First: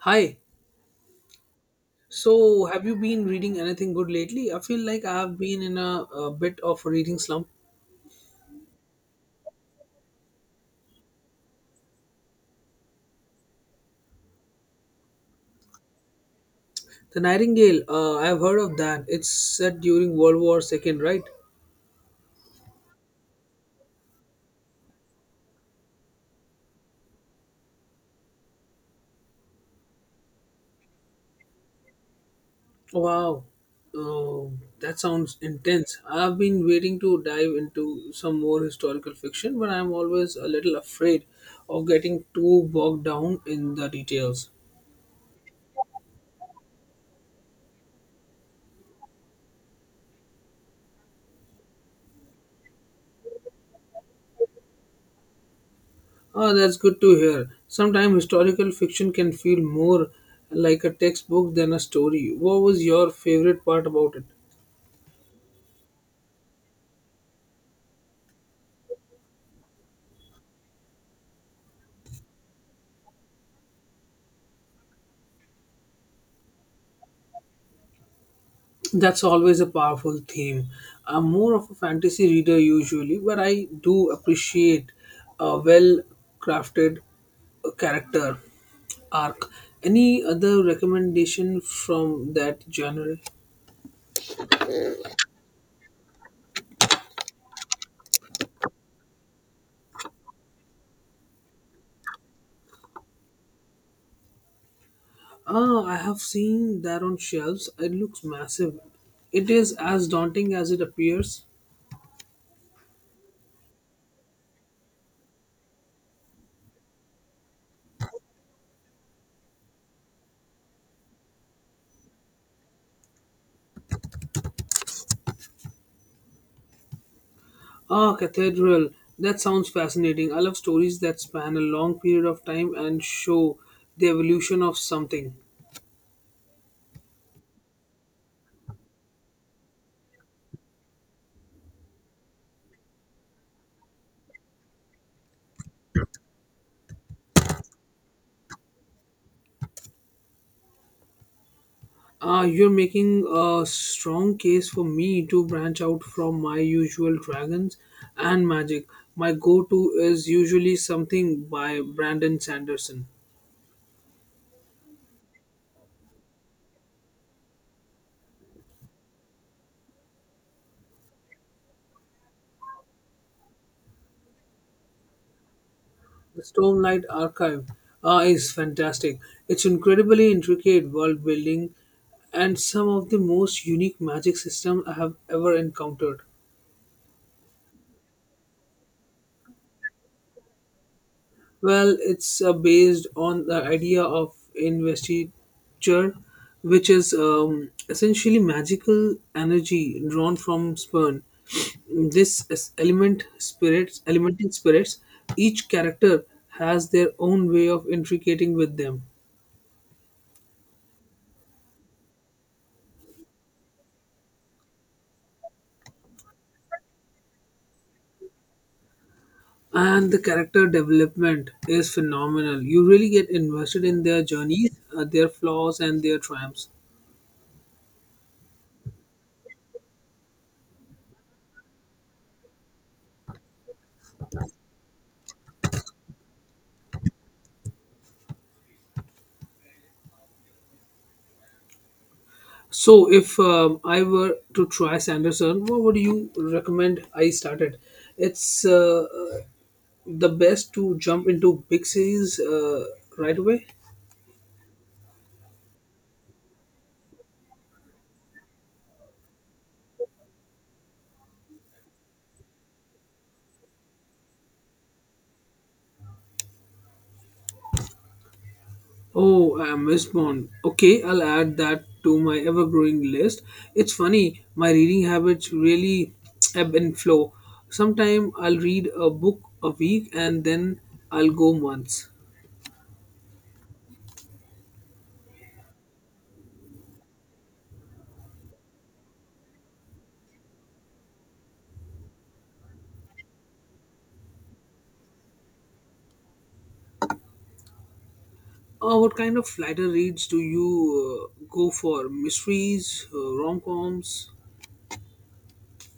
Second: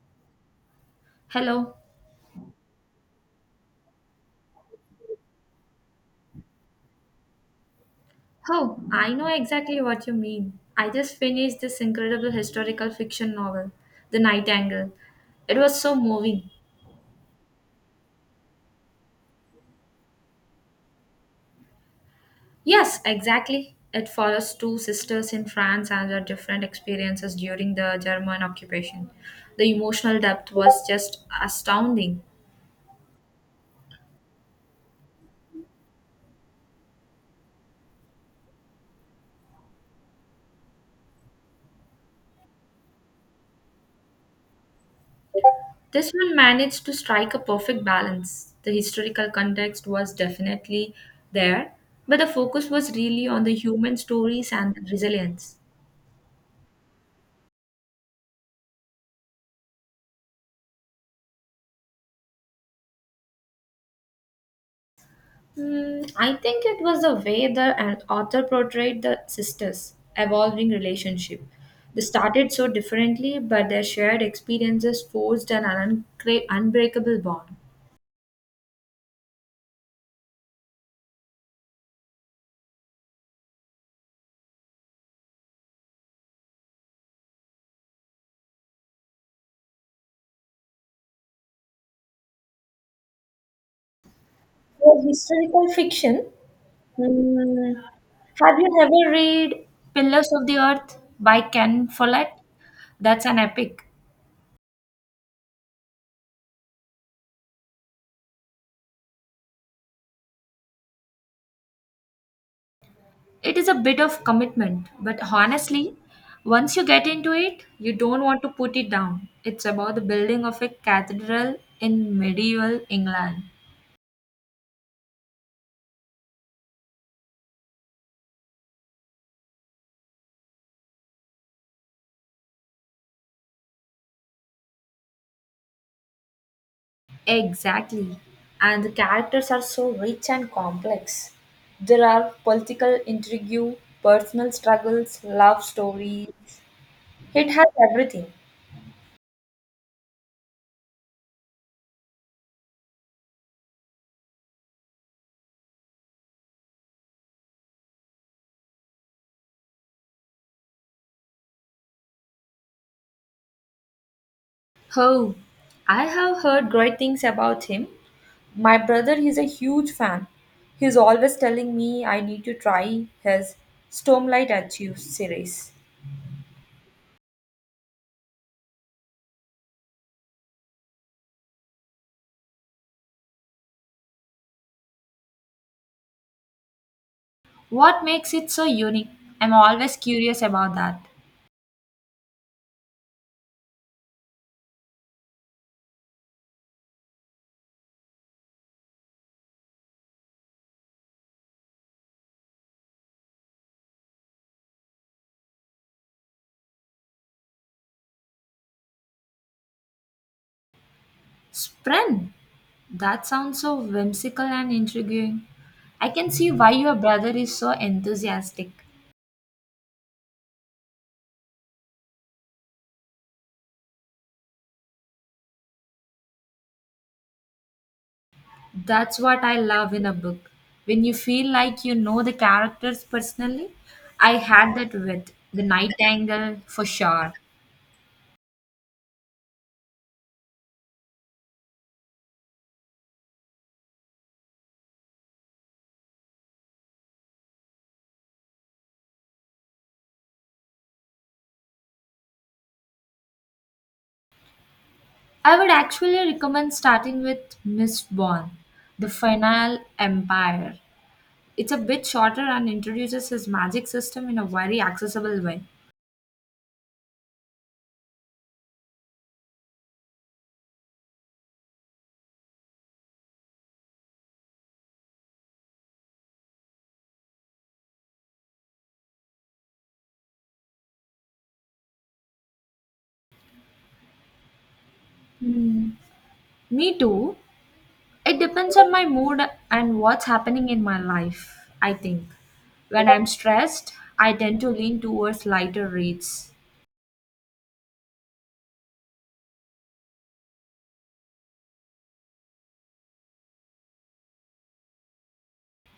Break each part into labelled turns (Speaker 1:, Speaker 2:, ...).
Speaker 1: Hi.
Speaker 2: Hello.
Speaker 1: So, have you been reading anything good lately? I feel like I have been in a bit of a reading slump.
Speaker 2: Oh, I know exactly what you mean. I just finished this incredible historical fiction novel, The Night Angle. It was so moving.
Speaker 1: The Nightingale, I have heard of that. It's set during World War II, right?
Speaker 2: Yes, exactly. It follows two sisters in France and their different experiences during the German occupation. The emotional depth was just astounding.
Speaker 1: Wow. Oh, that sounds intense. I have been waiting to dive into some more historical fiction, but I'm always a little afraid of getting too bogged down in the details.
Speaker 2: This one managed to strike a perfect balance. The historical context was definitely there, but the focus was really on the human stories and resilience.
Speaker 1: Oh, that's good to hear. Sometimes historical fiction can feel more like a textbook than a story. What was your favorite part about it?
Speaker 2: I think it was the way the an author portrayed the sisters' evolving relationship. They started so differently, but their shared experiences forged an unbreakable bond.
Speaker 1: That's always a powerful theme. I'm more of a fantasy reader usually, but I do appreciate a well crafted character arc. Any other recommendation from that genre?
Speaker 2: For historical fiction, mm, have you ever read Pillars of the Earth by Ken Follett? That's an epic.
Speaker 1: Ah, I have seen that on shelves. It looks massive. It is as daunting as it appears.
Speaker 2: It is a bit of commitment, but honestly, once you get into it, you don't want to put it down. It's about the building of a cathedral in medieval England.
Speaker 1: Ah, Cathedral. That sounds fascinating. I love stories that span a long period of time and show the evolution of something.
Speaker 2: Exactly. And the characters are so rich and complex. There are political intrigue, personal struggles, love stories. It has everything.
Speaker 1: Ah, you're making a strong case for me to branch out from my usual dragons and magic. My go to is usually something by Brandon Sanderson.
Speaker 2: Oh, I have heard great things about him. My brother is a huge fan. He's always telling me I need to try his Stormlight Achieve series.
Speaker 1: The Stormlight Archive is fantastic. It's incredibly intricate world building and some of the most unique magic systems I have ever encountered.
Speaker 2: What makes it so unique? I'm always curious about that.
Speaker 1: Well, it's based on the idea of investiture, which is essentially magical energy drawn from sperm. This is element spirits, elemental spirits, each character has their own way of intricating with them.
Speaker 2: Spren! That sounds so whimsical and intriguing. I can see why your brother is so enthusiastic.
Speaker 1: And the character development is phenomenal. You really get invested in their journeys, their flaws, and their triumphs.
Speaker 2: That's what I love in a book. When you feel like you know the characters personally, I had that with The Nightingale for sure.
Speaker 1: So, if I were to try Sanderson, what would you recommend I started? It's the best to jump into big series right away.
Speaker 2: I would actually recommend starting with Miss Bond, The Final Empire. It's a bit shorter and introduces his magic system in a very accessible way.
Speaker 1: Oh, I missed Bond. Okay, I'll add that to my ever-growing list. It's funny, my reading habits really ebb and flow. Sometime I'll read a book a week and then I'll go months.
Speaker 2: Hmm. Me too. It depends on my mood and what's happening in my life, I think. When I'm stressed, I tend to lean towards lighter reads.
Speaker 1: What kind of lighter reads do you go for? Mysteries, rom-coms.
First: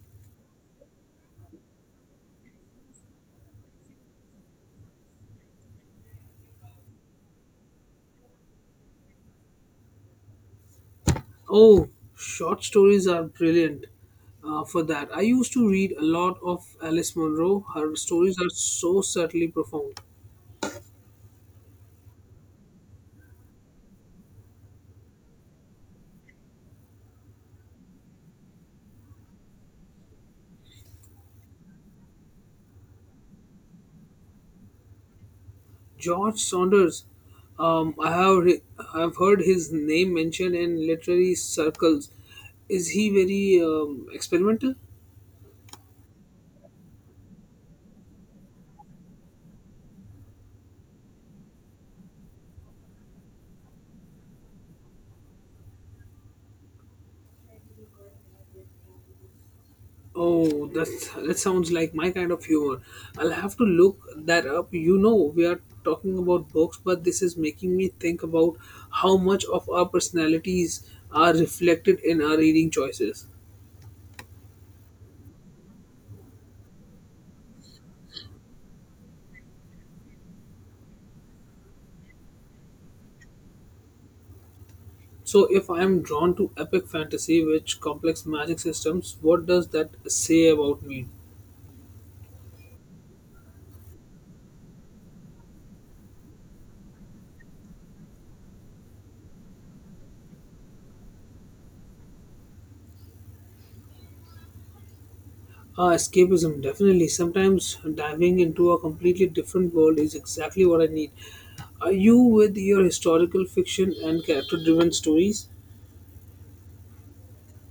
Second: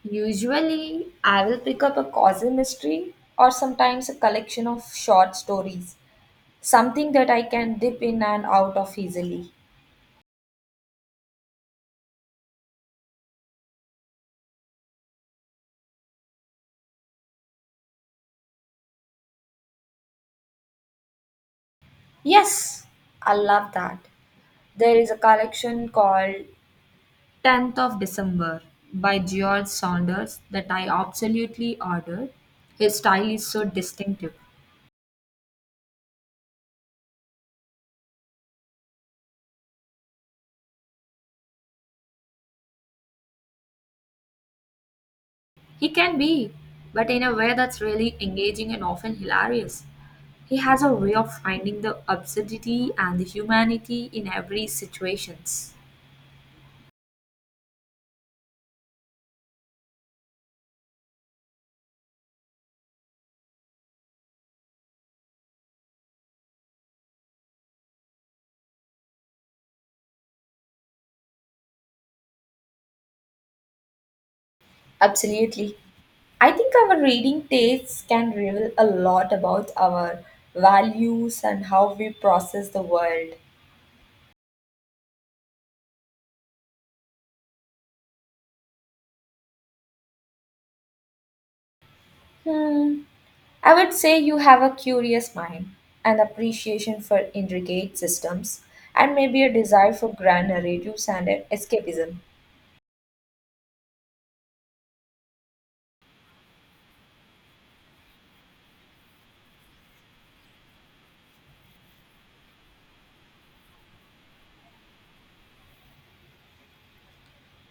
Speaker 2: Usually, I will pick up a cozy mystery or sometimes a collection of short stories, something that I can dip in and out of easily.
Speaker 1: Oh, short stories are brilliant for that. I used to read a lot of Alice Munro. Her stories are so subtly profound.
Speaker 2: Yes, I love that. There is a collection called 10th of December by George Saunders that I absolutely ordered. His style is so distinctive.
Speaker 1: George Saunders, um, I have re- I've heard his name mentioned in literary circles. Is he very experimental?
Speaker 2: He can be, but in a way that's really engaging and often hilarious. He has a way of finding the absurdity and the humanity in every situations.
Speaker 1: Oh, that sounds like my kind of humor. I'll have to look that up. You know, we are talking about books, but this is making me think about how much of our personalities are reflected in our reading choices.
Speaker 2: Absolutely. I think our reading tastes can reveal a lot about our values and how we process the world.
Speaker 1: So, if I am drawn to epic fantasy with complex magic systems, what does that say about me?
Speaker 2: Hmm. I would say you have a curious mind, an appreciation for intricate systems, and maybe a desire for grand narratives and escapism.
Speaker 1: Ah, escapism, definitely. Sometimes diving into a completely different world is exactly what I need. Are you with your historical fiction and character driven stories?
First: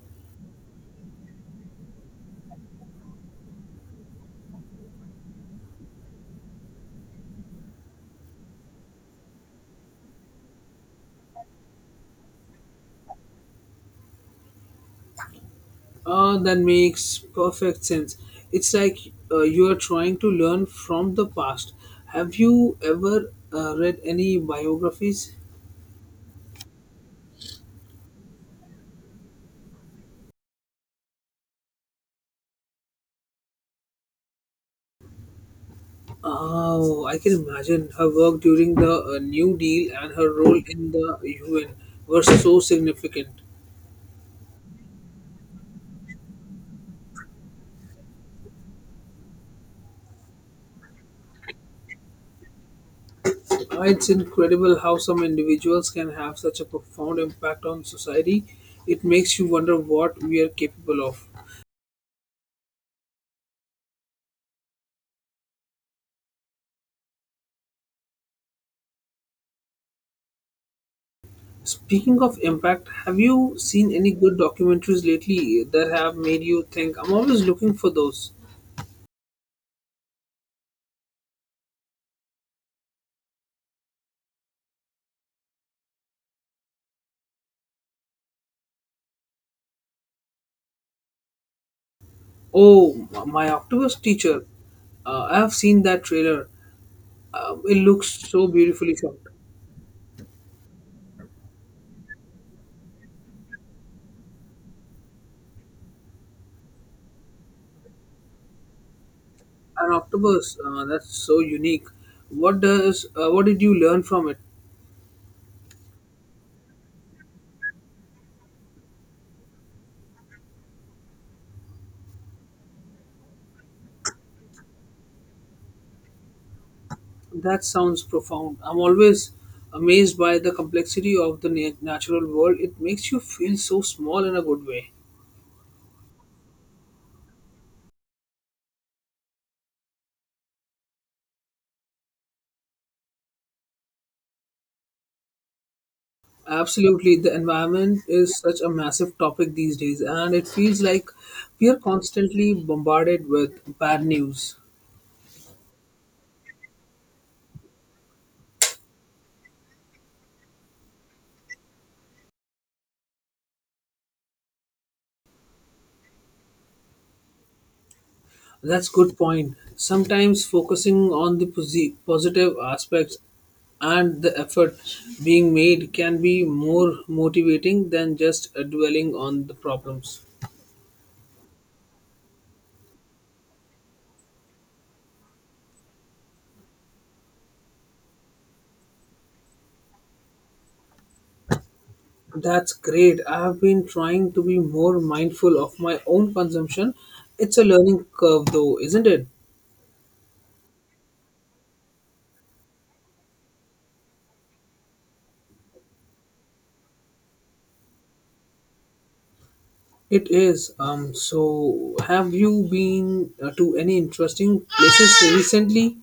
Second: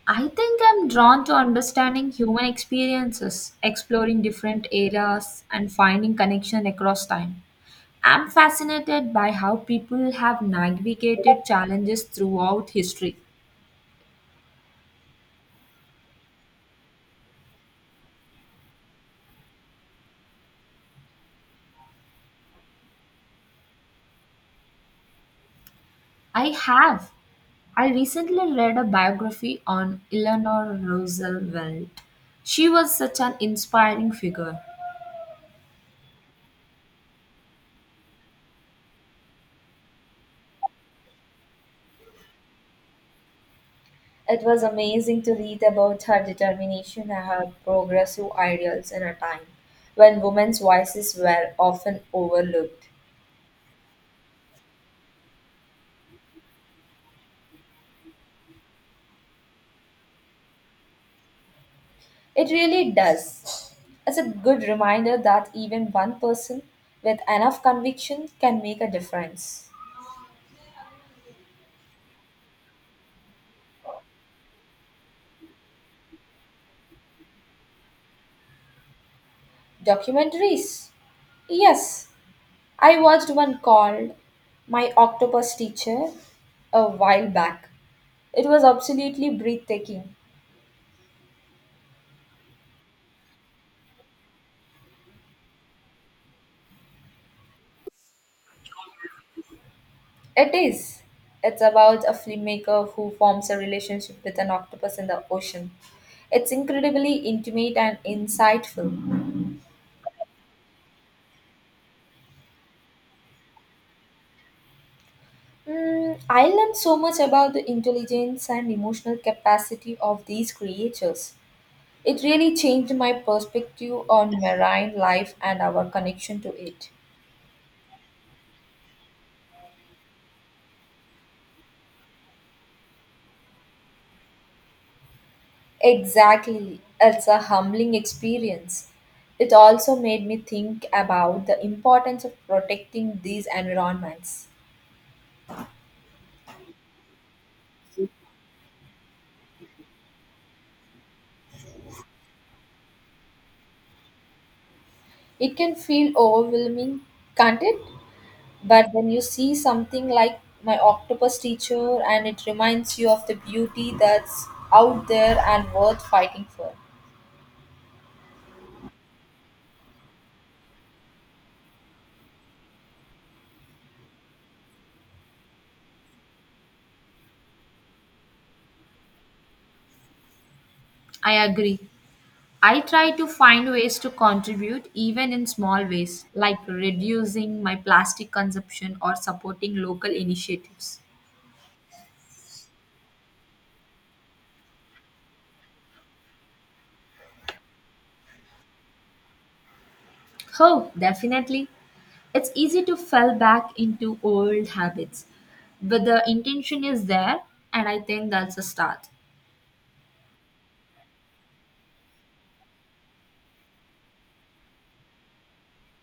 Speaker 2: I think I'm drawn to understanding human experiences, exploring different eras, and finding connection across time. I'm fascinated by how people have navigated challenges throughout history.
Speaker 1: That makes perfect sense. It's like you are trying to learn from the past. Have you ever read any biographies?
Speaker 2: I have. I recently read a biography on Eleanor Roosevelt. She was such an inspiring figure.
Speaker 1: Oh, I can imagine her work during the New Deal and her role in the UN were so significant.
Speaker 2: It was amazing to read about her determination, and her progressive ideals in a time when women's voices were often overlooked.
Speaker 1: It's incredible how some individuals can have such a profound impact on society. It makes you wonder what we are capable of.
Speaker 2: It really does. It's a good reminder that even one person with enough conviction can make a difference.
Speaker 1: Speaking of impact, have you seen any good documentaries lately that have made you think? I'm always looking for those.
Speaker 2: Documentaries. Yes, I watched one called My Octopus Teacher a while back. It was absolutely breathtaking.
Speaker 1: Oh, my octopus teacher. I have seen that trailer. It looks so beautifully shot.
Speaker 2: It is. It's about a filmmaker who forms a relationship with an octopus in the ocean. It's incredibly intimate and insightful.
Speaker 1: An octopus, that's so unique. What does? What did you learn from it?
Speaker 2: I learned so much about the intelligence and emotional capacity of these creatures. It really changed my perspective on marine life and our connection to it.
Speaker 1: That sounds profound. I'm always amazed by the complexity of the natural world. It makes you feel so small in a good way.
Speaker 2: Exactly. It's a humbling experience. It also made me think about the importance of protecting these environments.
Speaker 1: Absolutely, the environment is such a massive topic these days, and it feels like we are constantly bombarded with bad news.
Speaker 2: It can feel overwhelming, can't it? But when you see something like my octopus teacher and it reminds you of the beauty that's out there and worth fighting for.
Speaker 1: That's good point. Sometimes focusing on the positive aspects and the effort being made can be more motivating than just dwelling on the problems.
Speaker 2: I agree. I try to find ways to contribute even in small ways, like reducing my plastic consumption or supporting local initiatives.
Speaker 1: That's great. I have been trying to be more mindful of my own consumption. It's a learning curve, though, isn't it?
Speaker 2: Oh, definitely. It's easy to fall back into old habits, but the intention is there, and I think that's a start.
Speaker 1: It is. So, have you been to any interesting places recently,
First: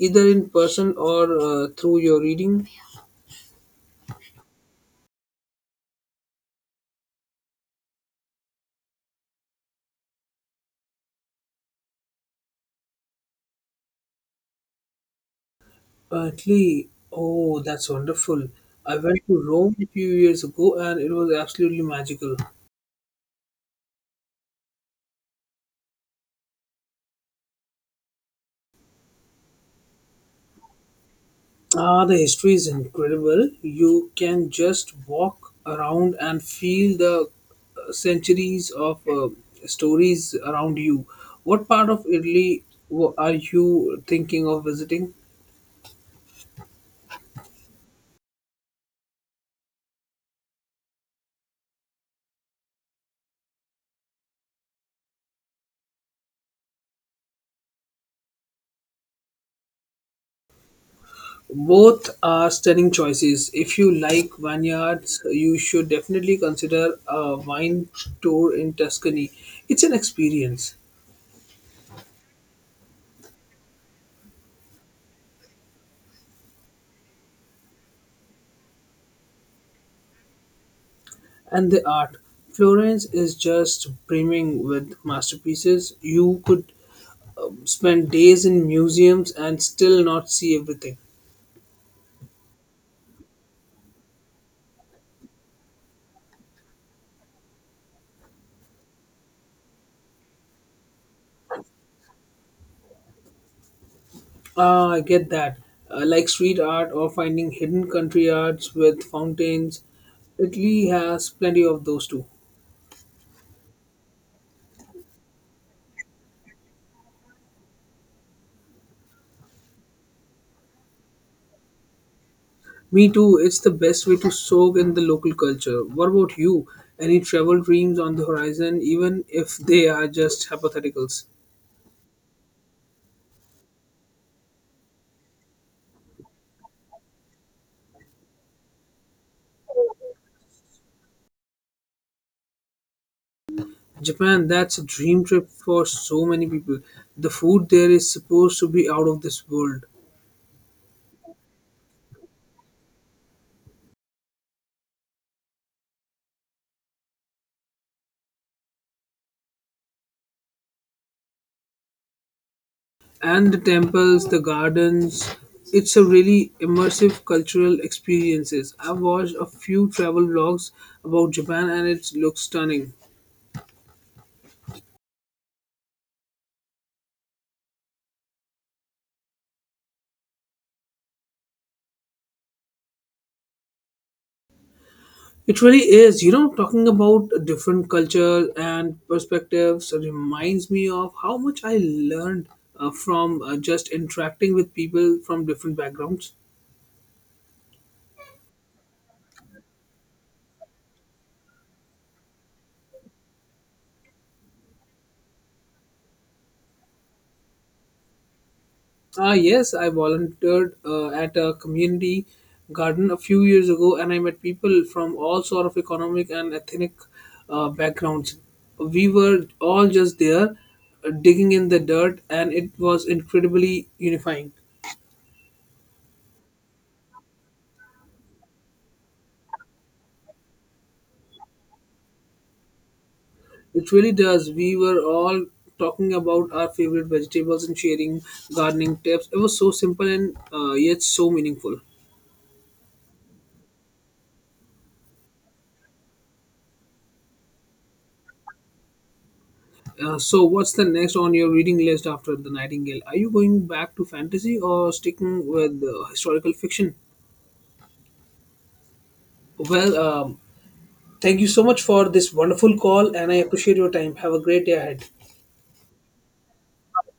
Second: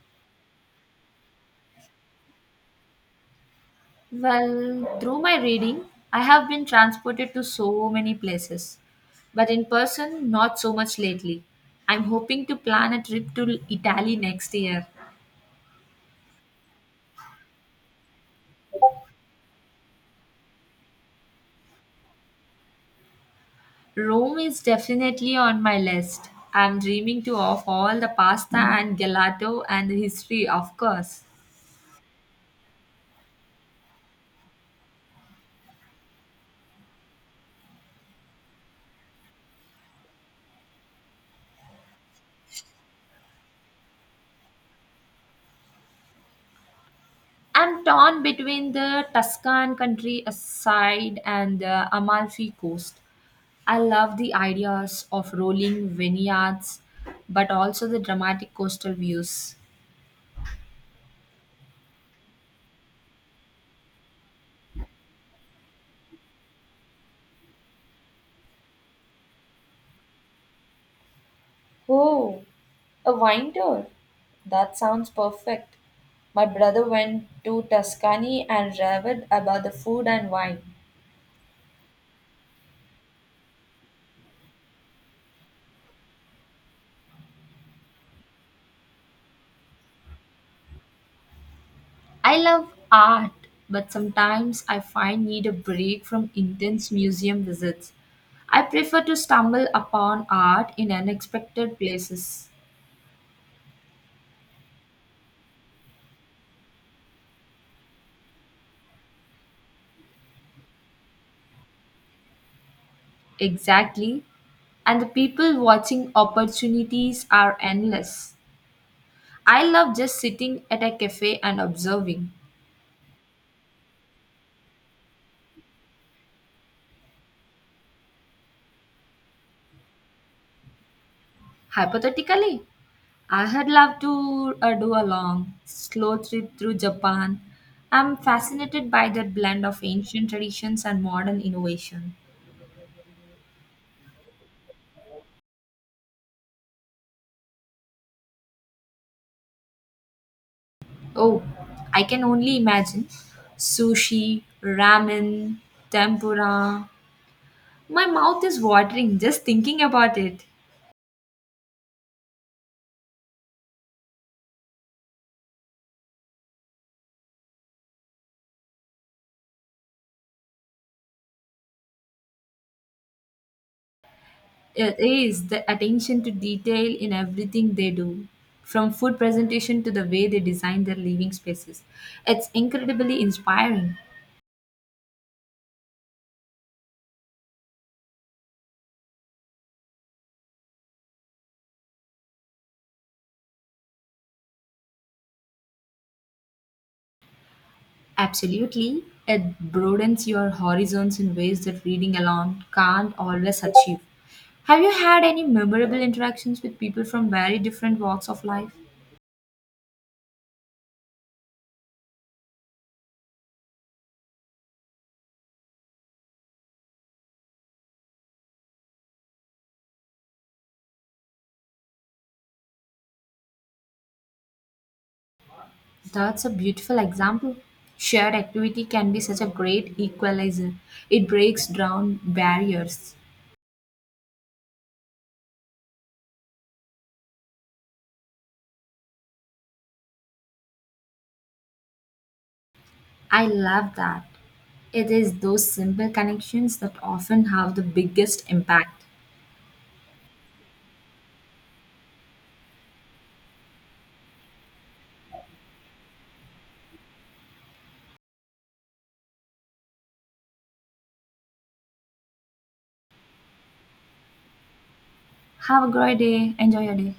Speaker 1: either in person or through your reading?
Speaker 2: Well, through my reading, I have been transported to so many places, but in person, not so much lately. I'm hoping to plan a trip to Italy next year.
Speaker 1: Italy. Oh, that's wonderful. I went to Rome a few years ago, and it was absolutely magical.
Speaker 2: Rome is definitely on my list. I'm dreaming to of all the pasta and gelato and the history, of course.
Speaker 1: Ah, the history is incredible. You can just walk around and feel the centuries of stories around you. What part of Italy are you thinking of visiting?
Speaker 2: I'm torn between the Tuscan countryside and the Amalfi coast. I love the ideas of rolling vineyards, but also the dramatic coastal views.
Speaker 1: Both are stunning choices. If you like vineyards, you should definitely consider a wine tour in Tuscany. It's an experience.
Speaker 2: Oh, a wine tour. That sounds perfect. My brother went to Tuscany and raved about the food and wine.
Speaker 1: And the art. Florence is just brimming with masterpieces. You could spend days in museums and still not see everything.
Speaker 2: I love art, but sometimes I find need a break from intense museum visits. I prefer to stumble upon art in unexpected places.
Speaker 1: Ah, I get that. Like street art or finding hidden country arts with fountains. Italy has plenty of those too.
Speaker 2: Exactly. And the people watching opportunities are endless. I love just sitting at a cafe and observing.
Speaker 1: Me too. It's the best way to soak in the local culture. What about you? Any travel dreams on the horizon, even if they are just hypotheticals?
Speaker 2: Hypothetically, I had loved to do a long, slow trip through Japan. I'm fascinated by their blend of ancient traditions and modern innovation.
Speaker 1: Japan, that's a dream trip for so many people. The food there is supposed to be out of this world.
Speaker 2: Oh, I can only imagine. Sushi, ramen, tempura. My mouth is watering just thinking about it.
Speaker 1: And the temples, the gardens. It's a really immersive cultural experiences. I've watched a few travel vlogs about Japan and it looks stunning.
Speaker 2: It is the attention to detail in everything they do, from food presentation to the way they design their living spaces. It's incredibly inspiring.
Speaker 1: It really is. You know, talking about different culture and perspectives reminds me of how much I learned from just interacting with people from different backgrounds.
Speaker 2: Absolutely. It broadens your horizons in ways that reading alone can't always achieve. Have you had any memorable interactions with people from very different walks of life?
Speaker 1: Ah, yes, I volunteered at a community garden a few years ago, and I met people from all sort of economic and ethnic backgrounds. We were all just there, digging in the dirt, and it was incredibly unifying.
Speaker 2: That's a beautiful example. Shared activity can be such a great equalizer. It breaks down barriers.
Speaker 1: It really does. We were all talking about our favorite vegetables and sharing gardening tips. It was so simple and yet so meaningful.
Speaker 2: I love that. It is those simple connections that often have the biggest impact.
Speaker 1: So, what's the next on your reading list after The Nightingale? Are you going back to fantasy or sticking with historical fiction? Well, thank you so much for this wonderful call, and I appreciate your time. Have a great day ahead.
Speaker 2: Have a great day. Enjoy your day.